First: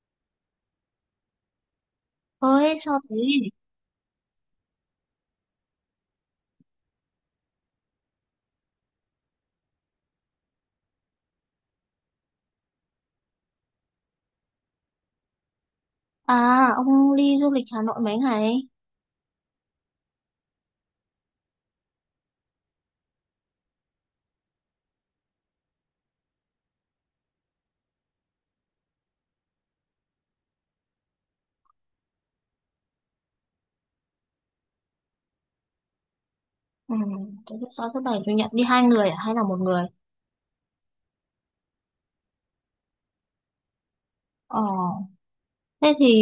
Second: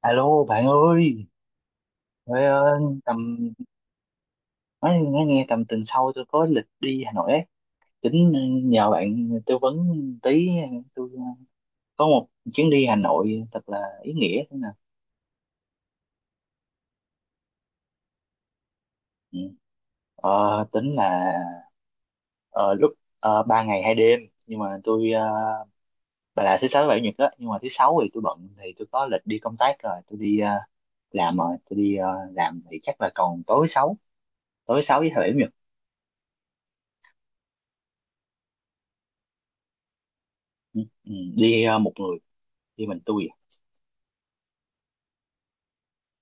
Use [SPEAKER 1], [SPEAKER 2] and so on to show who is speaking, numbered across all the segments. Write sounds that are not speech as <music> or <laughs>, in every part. [SPEAKER 1] Alo bạn ơi! Trời
[SPEAKER 2] Ôi
[SPEAKER 1] ơi,
[SPEAKER 2] sao thế?
[SPEAKER 1] nói nghe tầm tuần sau tôi có lịch đi Hà Nội ấy. Tính nhờ bạn tư vấn tí, tôi có một chuyến đi Hà Nội thật là ý nghĩa thế nào.
[SPEAKER 2] À, ông đi du lịch Hà Nội mấy ngày?
[SPEAKER 1] Ừ. Tính là ờ, lúc 3 ngày 2 đêm, nhưng mà tôi bà là thứ sáu, thứ bảy, chủ nhật đó, nhưng mà thứ sáu thì tôi bận, thì tôi có lịch đi công tác rồi, tôi đi làm rồi tôi đi làm, thì chắc là còn tối sáu với thứ bảy, chủ nhật.
[SPEAKER 2] Ừ, thế thứ sáu thứ bảy chủ nhật đi hai người à? Hay là một người?
[SPEAKER 1] Ừ. Ừ, đi một người, đi mình tôi.
[SPEAKER 2] Ờ, thế thì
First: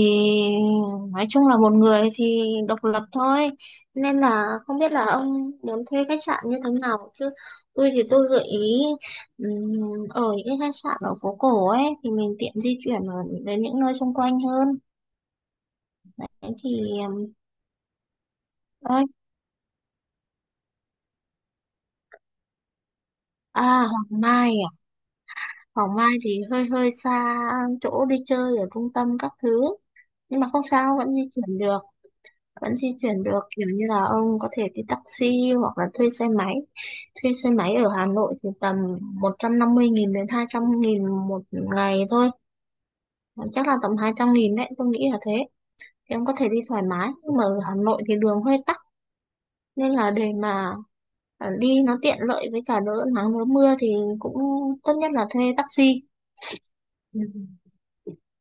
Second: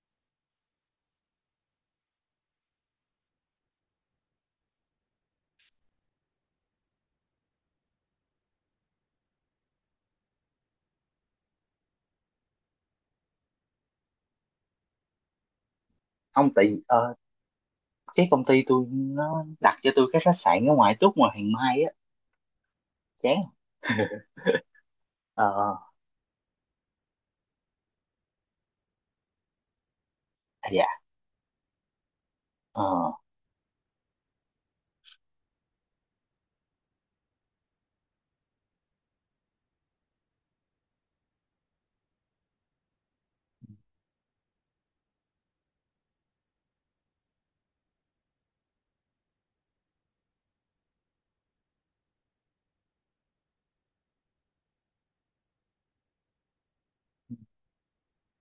[SPEAKER 2] nói chung là một người thì độc lập thôi. Nên là không biết là ông muốn thuê khách sạn như thế nào chứ. Tôi thì tôi gợi ý, ở những cái khách sạn ở phố cổ ấy thì mình tiện di chuyển ở đến những nơi xung quanh hơn. Thế
[SPEAKER 1] Không, tại
[SPEAKER 2] thì...
[SPEAKER 1] vì cái công ty tôi
[SPEAKER 2] ơi,
[SPEAKER 1] nó đặt cho tôi cái khách sạn ở ngoài, trước ngoài Hàng Mai á. Chán.
[SPEAKER 2] à, Hoàng Mai à?
[SPEAKER 1] Ờ.
[SPEAKER 2] Hoàng Mai thì hơi hơi xa, chỗ đi chơi ở trung tâm các thứ, nhưng mà không
[SPEAKER 1] À, dạ.
[SPEAKER 2] sao, vẫn di chuyển được vẫn
[SPEAKER 1] Ờ.
[SPEAKER 2] di chuyển được kiểu như là ông có thể đi taxi hoặc là thuê xe máy ở Hà Nội thì tầm 150.000 đến 200.000 một ngày thôi. Ờ, chắc là tầm 200.000 đấy, tôi nghĩ là thế, thì ông có thể đi thoải mái, nhưng mà ở Hà Nội thì đường hơi tắc, nên là để mà đi nó tiện lợi với cả đỡ nắng đỡ mưa thì cũng tốt nhất là thuê taxi. Ừ.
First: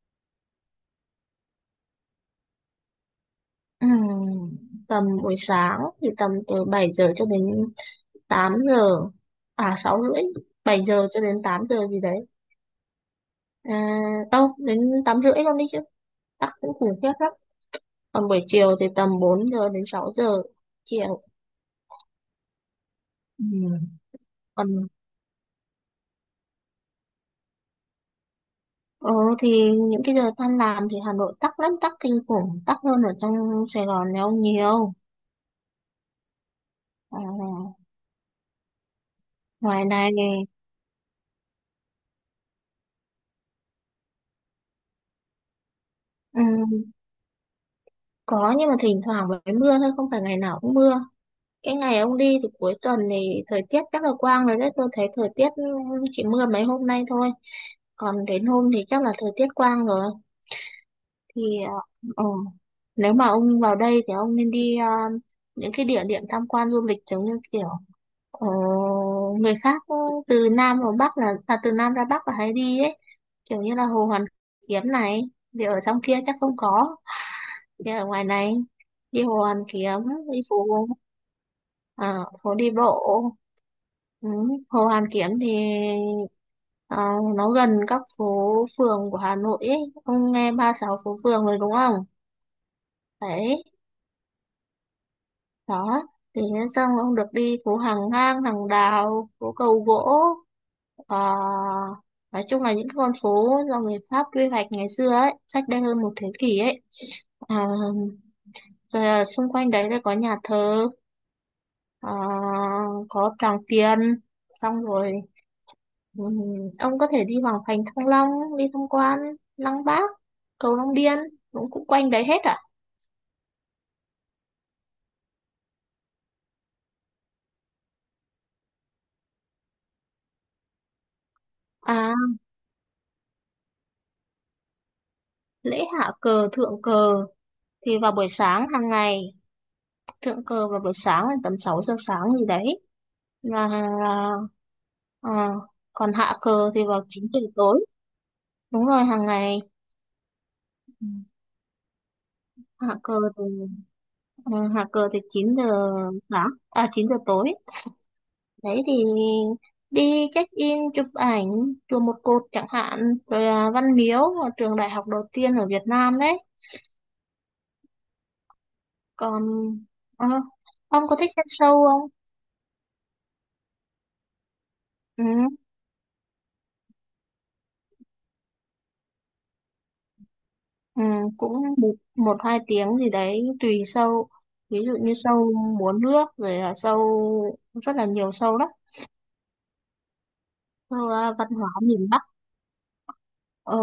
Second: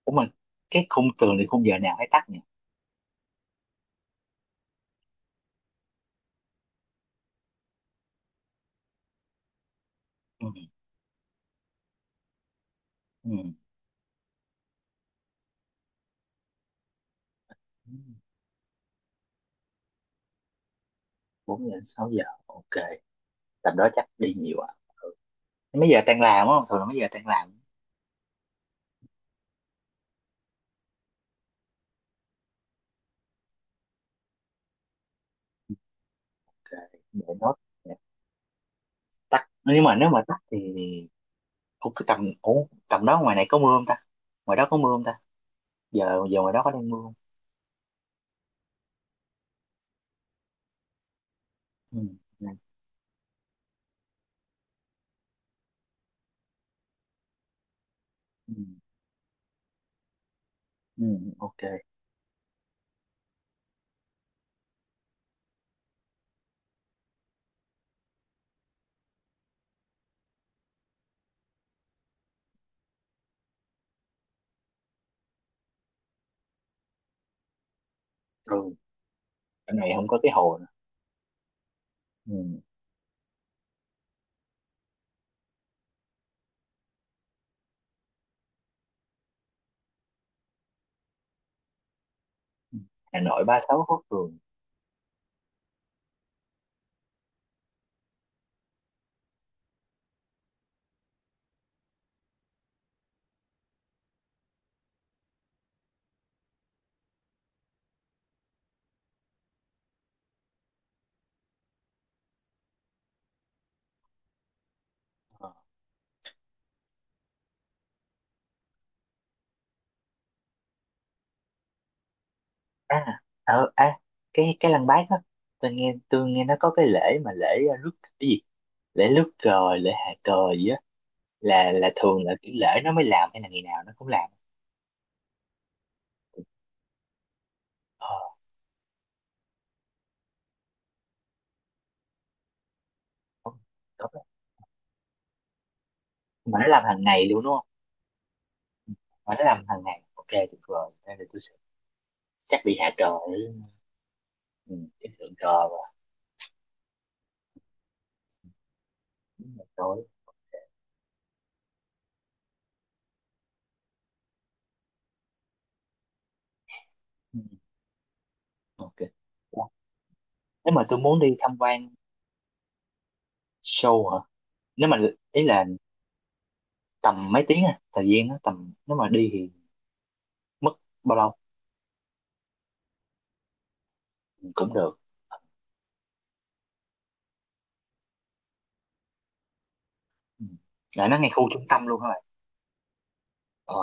[SPEAKER 1] Ủa mà cái khung tường thì khung giờ nào hay tắt nhỉ?
[SPEAKER 2] Ừm, tầm buổi sáng thì tầm từ 7 giờ cho đến 8 giờ, à 6 rưỡi,
[SPEAKER 1] Ừ.
[SPEAKER 2] 7 giờ cho đến 8 giờ gì đấy,
[SPEAKER 1] Ừ,
[SPEAKER 2] à, đâu đến 8 rưỡi luôn đi chứ, tắc cũng khủng khiếp lắm. Còn buổi chiều thì tầm 4 giờ đến 6 giờ chiều.
[SPEAKER 1] 4 giờ đến 6 giờ, ok. Tầm đó
[SPEAKER 2] Ừm.
[SPEAKER 1] chắc đi nhiều à?
[SPEAKER 2] Còn
[SPEAKER 1] Mấy giờ tan làm á, thường là mấy giờ tan làm?
[SPEAKER 2] ờ, thì những cái giờ tan làm thì Hà Nội tắc lắm, tắc kinh khủng, tắc hơn ở trong Sài Gòn này ông nhiều.
[SPEAKER 1] Ok
[SPEAKER 2] À,
[SPEAKER 1] để nốt. Tắt, nhưng
[SPEAKER 2] ngoài
[SPEAKER 1] mà nếu
[SPEAKER 2] này,
[SPEAKER 1] mà tắt thì... Ủa tầm đó ngoài này có mưa không ta? Ngoài đó có mưa không ta? Giờ giờ ngoài đó có đang
[SPEAKER 2] ừm,
[SPEAKER 1] mưa không?
[SPEAKER 2] có, nhưng mà thỉnh thoảng mới mưa thôi, không phải ngày nào cũng mưa. Cái ngày
[SPEAKER 1] Ừ.
[SPEAKER 2] ông đi
[SPEAKER 1] Ừ.
[SPEAKER 2] thì cuối tuần thì thời tiết chắc là quang rồi đấy. Tôi thấy thời tiết, ừ, chỉ mưa mấy hôm nay thôi. Còn đến
[SPEAKER 1] Ừ,
[SPEAKER 2] hôm thì chắc là thời tiết quang rồi.
[SPEAKER 1] ừ,
[SPEAKER 2] Thì
[SPEAKER 1] ok
[SPEAKER 2] ờ, ừ. Nếu mà ông vào đây thì ông nên đi, những cái địa điểm tham quan du lịch giống như kiểu, ờ, người khác, ừ, từ Nam vào Bắc là à, từ Nam ra Bắc là hay đi ấy. Kiểu như là Hồ Hoàn Kiếm này. Thì ở trong kia chắc không có, đi ở ngoài này
[SPEAKER 1] rồi.
[SPEAKER 2] đi Hồ Hoàn
[SPEAKER 1] Ở
[SPEAKER 2] Kiếm,
[SPEAKER 1] này không có cái
[SPEAKER 2] đi
[SPEAKER 1] hồ nữa.
[SPEAKER 2] phố, à, phố
[SPEAKER 1] Ừ,
[SPEAKER 2] đi bộ. Ừ. Hồ Hoàn Kiếm thì ờ, nó gần các phố phường của Hà Nội ấy. Ông nghe 36 phố phường rồi đúng không,
[SPEAKER 1] Hà Nội ba
[SPEAKER 2] đấy,
[SPEAKER 1] sáu phố phường
[SPEAKER 2] đó, thì thế xong ông được đi phố Hàng Ngang Hàng Đào, phố Cầu Gỗ. Ờ, nói chung là những cái con phố do người Pháp quy hoạch ngày xưa ấy, cách đây hơn một thế kỷ ấy. À, rồi là xung quanh đấy là có nhà thờ, ờ, có Tràng Tiền, xong rồi,
[SPEAKER 1] Ờ.
[SPEAKER 2] ừm, ông có thể đi Hoàng Thành Thăng Long, đi tham quan Lăng Bác, cầu Long Biên, cũng cũng quanh đấy hết. À,
[SPEAKER 1] à, ờ, à cái Lăng Bác đó, tôi nghe nó có cái lễ, mà lễ rước cái gì, lễ rước cờ, lễ hạ cờ gì á. Là
[SPEAKER 2] à,
[SPEAKER 1] thường là kiểu lễ nó mới làm hay là ngày nào nó cũng làm?
[SPEAKER 2] lễ hạ cờ thượng cờ thì
[SPEAKER 1] Ờ.
[SPEAKER 2] vào buổi sáng hàng ngày, thượng cờ vào buổi sáng là tầm 6 giờ sáng gì đấy,
[SPEAKER 1] Không,
[SPEAKER 2] và
[SPEAKER 1] không,
[SPEAKER 2] ờ, còn hạ
[SPEAKER 1] mà nó
[SPEAKER 2] cờ thì
[SPEAKER 1] làm hàng
[SPEAKER 2] vào chín
[SPEAKER 1] ngày
[SPEAKER 2] giờ
[SPEAKER 1] luôn đúng không?
[SPEAKER 2] tối Đúng rồi, hàng
[SPEAKER 1] Mà nó
[SPEAKER 2] ngày.
[SPEAKER 1] làm hàng ngày, ok tuyệt vời.
[SPEAKER 2] Ừ,
[SPEAKER 1] Đây là tôi sẽ chắc đi hạ
[SPEAKER 2] hạ cờ
[SPEAKER 1] cờ để...
[SPEAKER 2] thì
[SPEAKER 1] Ừ, cái thượng
[SPEAKER 2] chín giờ
[SPEAKER 1] cờ và...
[SPEAKER 2] sáng à 9 giờ tối đấy, thì
[SPEAKER 1] đúng là tối.
[SPEAKER 2] đi check in chụp ảnh chùa Một Cột chẳng hạn, rồi là Văn Miếu là trường đại học đầu tiên ở Việt Nam đấy.
[SPEAKER 1] Ừ, ok.
[SPEAKER 2] Còn
[SPEAKER 1] Ủa,
[SPEAKER 2] ờ,
[SPEAKER 1] nếu mà tôi
[SPEAKER 2] ông có
[SPEAKER 1] muốn
[SPEAKER 2] thích
[SPEAKER 1] đi
[SPEAKER 2] xem
[SPEAKER 1] tham
[SPEAKER 2] show
[SPEAKER 1] quan
[SPEAKER 2] không?
[SPEAKER 1] show hả? Nếu mà
[SPEAKER 2] Ừ,
[SPEAKER 1] ý là tầm mấy tiếng, à thời gian nó tầm nếu mà đi thì mất
[SPEAKER 2] ừ,
[SPEAKER 1] bao lâu?
[SPEAKER 2] cũng một hai tiếng gì đấy tùy show,
[SPEAKER 1] Thì cũng
[SPEAKER 2] ví
[SPEAKER 1] được.
[SPEAKER 2] dụ như show múa nước rồi là show, rất là nhiều show đó,
[SPEAKER 1] Ừ. Lại
[SPEAKER 2] show
[SPEAKER 1] nó ngay
[SPEAKER 2] à,
[SPEAKER 1] khu
[SPEAKER 2] văn
[SPEAKER 1] trung
[SPEAKER 2] hóa
[SPEAKER 1] tâm luôn các
[SPEAKER 2] miền Bắc.
[SPEAKER 1] bạn. Ờ.
[SPEAKER 2] Ờ,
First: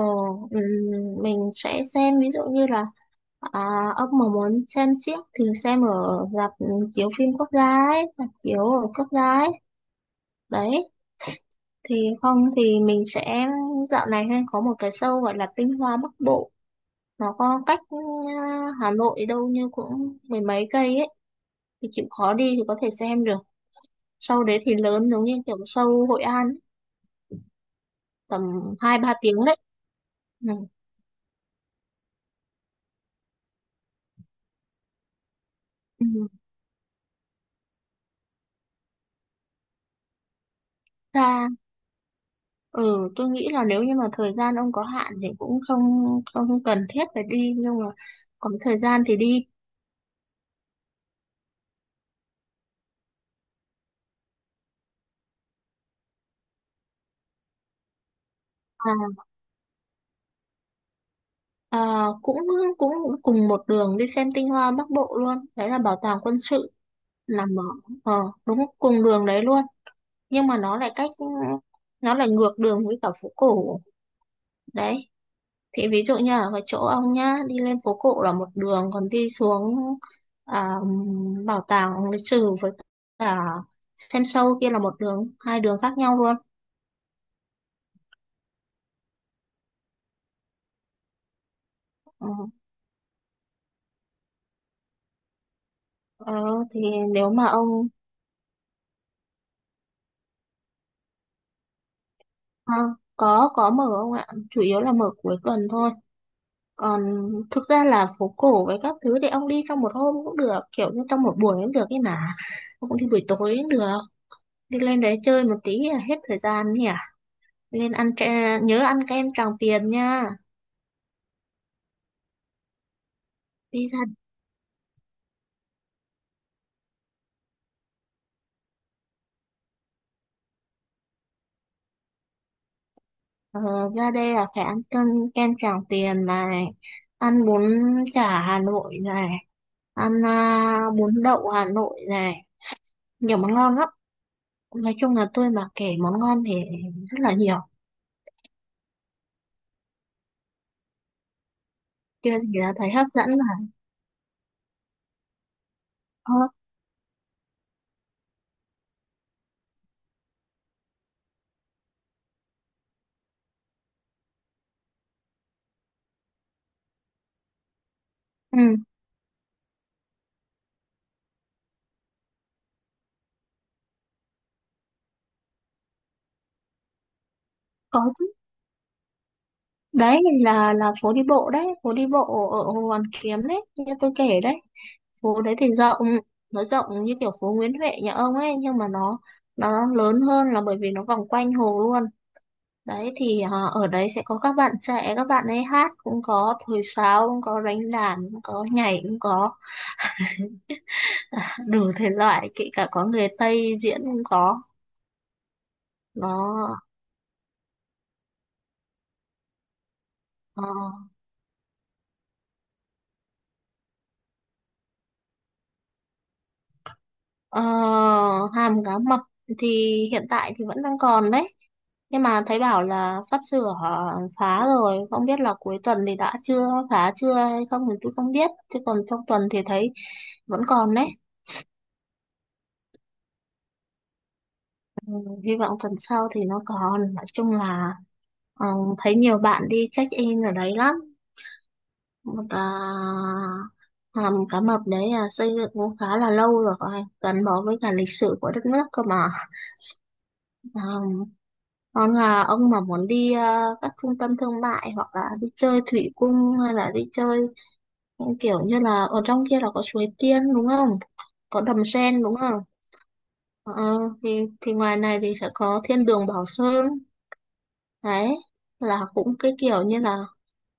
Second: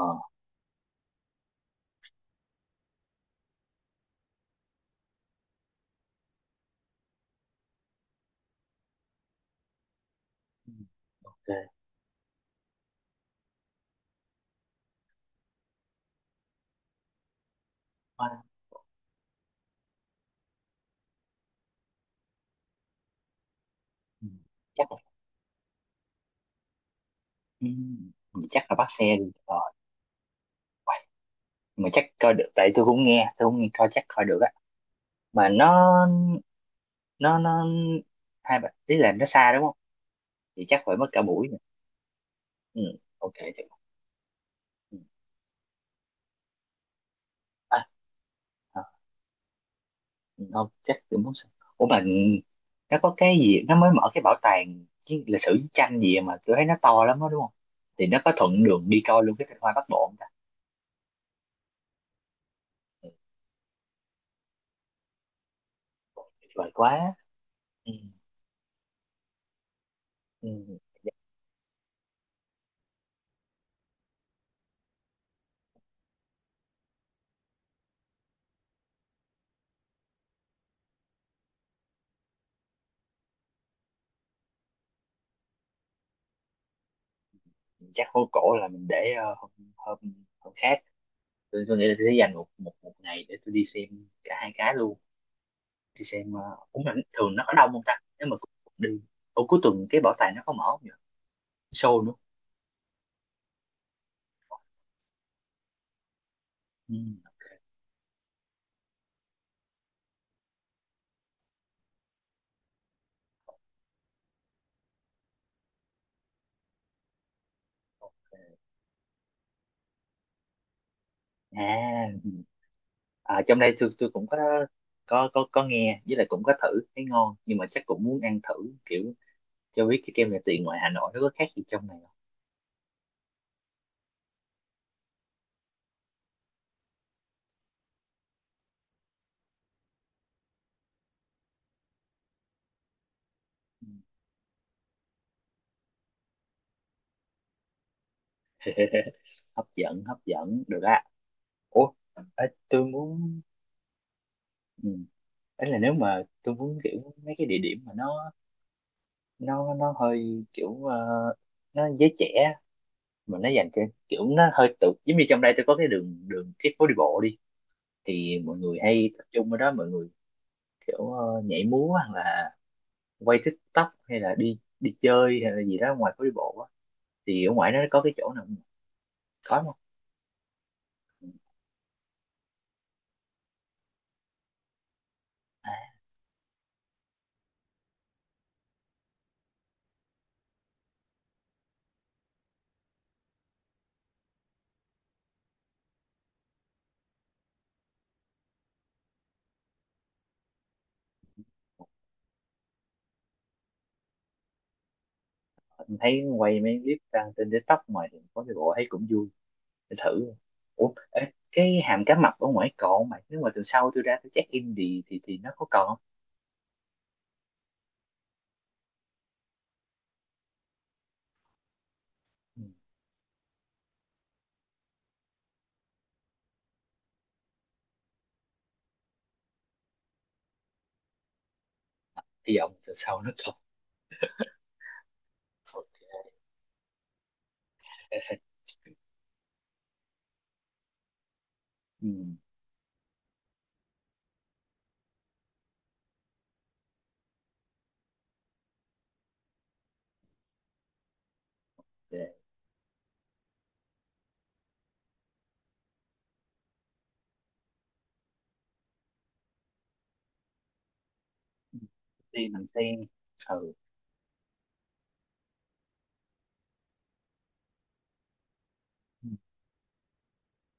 [SPEAKER 2] ừ, mình sẽ xem ví dụ như là... À, ông mà muốn xem xiếc thì xem ở rạp, ừ, chiếu phim quốc gia ấy, rạp chiếu ở quốc gia ấy. Đấy,
[SPEAKER 1] Ừ, ok.
[SPEAKER 2] thì không thì mình sẽ... dạo này hay có một cái show gọi là Tinh Hoa Bắc Bộ. Nó có cách, ừ,
[SPEAKER 1] Quá-
[SPEAKER 2] Hà Nội đâu như cũng mười mấy cây ấy. Thì chịu khó đi thì có thể xem được.
[SPEAKER 1] ừ,
[SPEAKER 2] Show đấy thì
[SPEAKER 1] chắc là
[SPEAKER 2] lớn, giống như kiểu show Hội An ấy,
[SPEAKER 1] ừ, mình chắc là
[SPEAKER 2] tầm
[SPEAKER 1] bắt
[SPEAKER 2] hai ba
[SPEAKER 1] xe đi
[SPEAKER 2] tiếng đấy. Ừ.
[SPEAKER 1] vậy. Mà chắc coi được, tại tôi cũng nghe coi chắc coi được á. Mà nó
[SPEAKER 2] Ừ.
[SPEAKER 1] nó nó hai bạn ý là nó xa đúng không? Thì chắc phải mất cả buổi
[SPEAKER 2] Ra...
[SPEAKER 1] nữa. Ừ,
[SPEAKER 2] Ừ, tôi
[SPEAKER 1] ok
[SPEAKER 2] nghĩ là
[SPEAKER 1] được.
[SPEAKER 2] nếu như mà thời gian ông có
[SPEAKER 1] Ừ.
[SPEAKER 2] hạn thì cũng không, không cần thiết phải đi, nhưng
[SPEAKER 1] À.
[SPEAKER 2] mà có thời
[SPEAKER 1] À,
[SPEAKER 2] gian thì đi.
[SPEAKER 1] không, chắc kiểu muốn xem. Ủa mà nó có cái gì nó mới mở, cái bảo tàng cái lịch sử chiến tranh gì mà tôi thấy nó to lắm đó đúng không? Thì nó có thuận đường đi
[SPEAKER 2] À,
[SPEAKER 1] coi luôn cái Tinh Hoa Bắc Bộ không ta?
[SPEAKER 2] à, cũng cũng
[SPEAKER 1] Ừ.
[SPEAKER 2] cùng một đường đi xem tinh hoa Bắc Bộ luôn đấy, là bảo tàng quân
[SPEAKER 1] Tuyệt vời
[SPEAKER 2] sự,
[SPEAKER 1] quá.
[SPEAKER 2] nằm ở
[SPEAKER 1] Ừ.
[SPEAKER 2] đúng cùng đường đấy luôn, nhưng
[SPEAKER 1] Ừ.
[SPEAKER 2] mà nó lại cách, nó lại ngược đường với cả phố cổ đấy. Thì ví dụ như ở cái chỗ ông nhá, đi lên phố cổ là một đường, còn đi xuống à, bảo tàng lịch sử với cả xem show kia là một đường, hai đường khác nhau luôn.
[SPEAKER 1] Chắc hố cổ là mình để ờ, hôm, hôm hôm khác. Tôi nghĩ là tôi sẽ
[SPEAKER 2] Ừ.
[SPEAKER 1] dành một một một ngày để tôi đi xem cả hai cái luôn. Đi xem
[SPEAKER 2] Ờ, thì
[SPEAKER 1] cũng là
[SPEAKER 2] nếu
[SPEAKER 1] thường nó
[SPEAKER 2] mà
[SPEAKER 1] có đông không
[SPEAKER 2] ông,
[SPEAKER 1] ta? Nếu mà cũng đi... Ủa cuối tuần cái bảo tàng nó có mở không nhỉ? Show nữa.
[SPEAKER 2] à, có mở không ạ? Chủ yếu là mở cuối tuần thôi.
[SPEAKER 1] Ừ.
[SPEAKER 2] Còn
[SPEAKER 1] Ok.
[SPEAKER 2] thực ra là phố cổ với các thứ thì ông đi trong một hôm cũng được, kiểu như trong một buổi cũng được ấy mà. Ông cũng đi buổi tối cũng được. Đi lên đấy chơi một tí là hết thời gian nhỉ? Lên ăn tre-, nhớ ăn kem Tràng Tiền nha.
[SPEAKER 1] À, à, trong đây
[SPEAKER 2] Đi
[SPEAKER 1] tôi
[SPEAKER 2] ra,
[SPEAKER 1] tôi cũng có nghe, với lại cũng có thử thấy ngon, nhưng mà chắc cũng muốn ăn thử kiểu cho biết cái kem nhà tiền ngoài Hà Nội nó có khác gì trong này
[SPEAKER 2] ờ, ra đây là phải ăn cơm, kem Tràng Tiền này, ăn bún chả Hà Nội này, ăn à, bún đậu Hà Nội này, nhiều món ngon lắm.
[SPEAKER 1] không.
[SPEAKER 2] Nói chung là tôi mà kể món ngon thì rất là nhiều.
[SPEAKER 1] <laughs> Hấp dẫn, hấp dẫn được á. Ủa.
[SPEAKER 2] Chưa
[SPEAKER 1] À,
[SPEAKER 2] gì là
[SPEAKER 1] tôi
[SPEAKER 2] thấy hấp dẫn
[SPEAKER 1] muốn.
[SPEAKER 2] là,
[SPEAKER 1] Ừ. Ấy là nếu mà
[SPEAKER 2] ờ,
[SPEAKER 1] tôi muốn kiểu mấy cái địa điểm mà nó hơi kiểu nó giới trẻ, mà nó dành cho kiểu nó hơi tự, giống như trong đây tôi có cái đường đường cái phố đi bộ đi, thì mọi người
[SPEAKER 2] ừ,
[SPEAKER 1] hay tập trung ở đó, mọi người kiểu nhảy múa, hoặc là quay TikTok, hay là đi đi chơi hay là gì đó ngoài phố đi bộ á, thì ở ngoài nó
[SPEAKER 2] có
[SPEAKER 1] có cái
[SPEAKER 2] chứ.
[SPEAKER 1] chỗ nào có không?
[SPEAKER 2] Đấy là phố đi bộ đấy, phố đi bộ ở Hồ Hoàn Kiếm đấy, như tôi kể đấy. Phố đấy thì
[SPEAKER 1] À,
[SPEAKER 2] rộng, nó rộng như kiểu phố Nguyễn Huệ nhà ông ấy, nhưng mà nó lớn hơn là bởi vì nó vòng quanh hồ luôn. Đấy thì ở đấy sẽ có các bạn trẻ, các bạn ấy hát cũng có, thổi sáo cũng có, đánh đàn cũng có, nhảy cũng có, <laughs> à, đủ thể loại, kể cả có người Tây diễn cũng có.
[SPEAKER 1] mình thấy quay
[SPEAKER 2] Nó
[SPEAKER 1] mấy clip đăng trên TikTok, ngoài thì phố đi bộ thấy cũng vui, để thử.
[SPEAKER 2] ờ,
[SPEAKER 1] Ủa ê, cái hàm cá mập ở ngoài còn không mày, nếu mà tuần sau tôi ra tôi check in thì nó có còn không?
[SPEAKER 2] ờ, hàm cá mập thì hiện tại thì vẫn đang còn đấy, nhưng mà thấy
[SPEAKER 1] Ừ.
[SPEAKER 2] bảo là sắp sửa, ờ, phá rồi, không biết là cuối tuần thì đã chưa phá chưa hay không thì tôi không biết, chứ còn trong tuần thì thấy vẫn còn đấy.
[SPEAKER 1] Hy vọng tuần sau nó còn.
[SPEAKER 2] Hy
[SPEAKER 1] <laughs>
[SPEAKER 2] vọng tuần sau
[SPEAKER 1] Ok.
[SPEAKER 2] thì nó còn. Nói chung là, ờ, thấy nhiều bạn đi check in ở đấy lắm.
[SPEAKER 1] Ừ,
[SPEAKER 2] Một, à, hầm cá mập đấy là xây dựng cũng khá là lâu rồi, phải gắn bó với cả lịch sử của đất nước cơ mà. Ờ, còn
[SPEAKER 1] để
[SPEAKER 2] là ông mà muốn đi, ờ, các trung tâm thương mại hoặc là đi chơi thủy cung hay là đi chơi những kiểu như là ở trong kia là có suối tiên đúng không, có đầm sen đúng
[SPEAKER 1] đi
[SPEAKER 2] không.
[SPEAKER 1] mình xem. Ừ.
[SPEAKER 2] Ờ, thì ngoài này thì sẽ có thiên đường Bảo Sơn. Đấy, là cũng cái kiểu như là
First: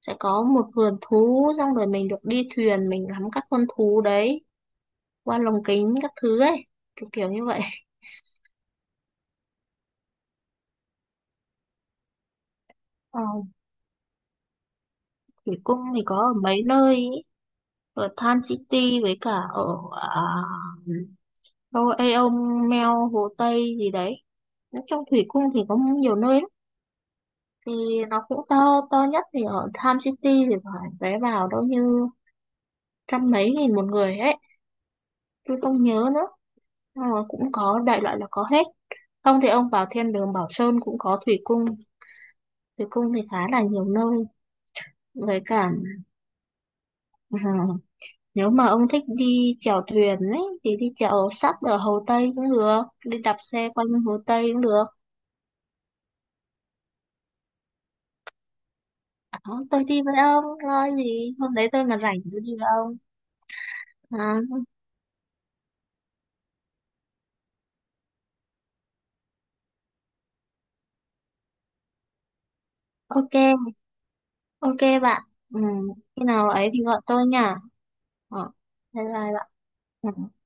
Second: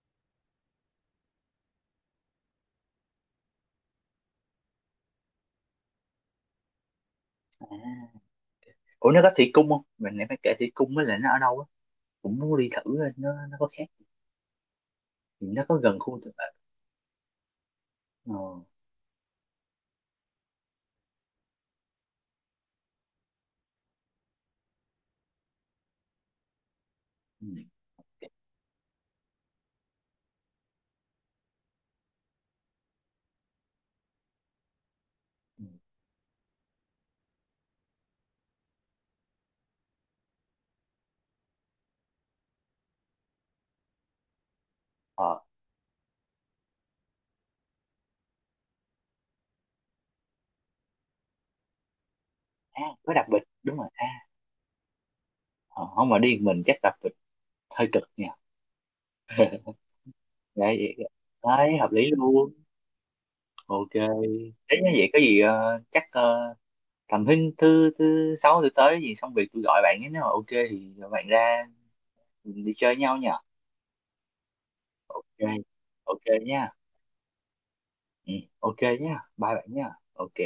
[SPEAKER 2] sẽ có một vườn thú, xong rồi mình được đi thuyền, mình ngắm các con thú đấy qua lồng kính các thứ ấy, kiểu kiểu như vậy.
[SPEAKER 1] À, ủa nó có thủy cung không, mình lại phải kể thủy cung với lại nó ở đâu á, cũng muốn đi thử.
[SPEAKER 2] Ờ,
[SPEAKER 1] Nó có, thì
[SPEAKER 2] Thủy
[SPEAKER 1] nó có
[SPEAKER 2] Cung
[SPEAKER 1] gần
[SPEAKER 2] thì có
[SPEAKER 1] khu tự
[SPEAKER 2] ở mấy nơi ý. Ở
[SPEAKER 1] ờ,
[SPEAKER 2] Tan City với cả ở à, đâu Aeon Mel Hồ Tây gì đấy. Nói chung Thủy Cung thì có nhiều nơi lắm.
[SPEAKER 1] ừ,
[SPEAKER 2] Thì nó cũng to, to nhất thì ở Tham City thì phải vé vào đâu như trăm mấy nghìn một người ấy. Tôi
[SPEAKER 1] ừ.
[SPEAKER 2] không nhớ nữa. Ờ, cũng có đại loại là có hết, không thì ông vào thiên đường Bảo Sơn cũng có thủy cung. Thủy cung thì khá là nhiều nơi
[SPEAKER 1] Ờ.
[SPEAKER 2] với cả, ờ, nếu mà ông thích đi chèo thuyền ấy thì đi chèo sắp ở Hồ Tây cũng được,
[SPEAKER 1] À, có
[SPEAKER 2] đi
[SPEAKER 1] đặc
[SPEAKER 2] đạp
[SPEAKER 1] biệt
[SPEAKER 2] xe
[SPEAKER 1] đúng
[SPEAKER 2] quanh
[SPEAKER 1] rồi. À,
[SPEAKER 2] Hồ Tây cũng được.
[SPEAKER 1] ờ, không mà đi một mình chắc đặc biệt hơi cực nha.
[SPEAKER 2] À, tôi đi với ông coi
[SPEAKER 1] Đấy.
[SPEAKER 2] gì hôm đấy
[SPEAKER 1] Đấy
[SPEAKER 2] tôi
[SPEAKER 1] hợp
[SPEAKER 2] mà
[SPEAKER 1] lý
[SPEAKER 2] rảnh tôi
[SPEAKER 1] luôn,
[SPEAKER 2] đi với ông.
[SPEAKER 1] ok.
[SPEAKER 2] À,
[SPEAKER 1] Thế như vậy có gì chắc tầm thứ thứ thứ sáu tôi tới gì xong việc tôi gọi bạn ấy, nếu mà ok thì bạn ra mình đi chơi với nhau nhỉ.
[SPEAKER 2] ok, ok bạn.
[SPEAKER 1] Ok.
[SPEAKER 2] Ừ, khi
[SPEAKER 1] Ok
[SPEAKER 2] nào
[SPEAKER 1] nha.
[SPEAKER 2] ấy thì gọi tôi nha.
[SPEAKER 1] Ừ,
[SPEAKER 2] Ờ,
[SPEAKER 1] ok
[SPEAKER 2] bye
[SPEAKER 1] nha,
[SPEAKER 2] bye bạn.
[SPEAKER 1] bye bạn nha.
[SPEAKER 2] Ừ.
[SPEAKER 1] Ok.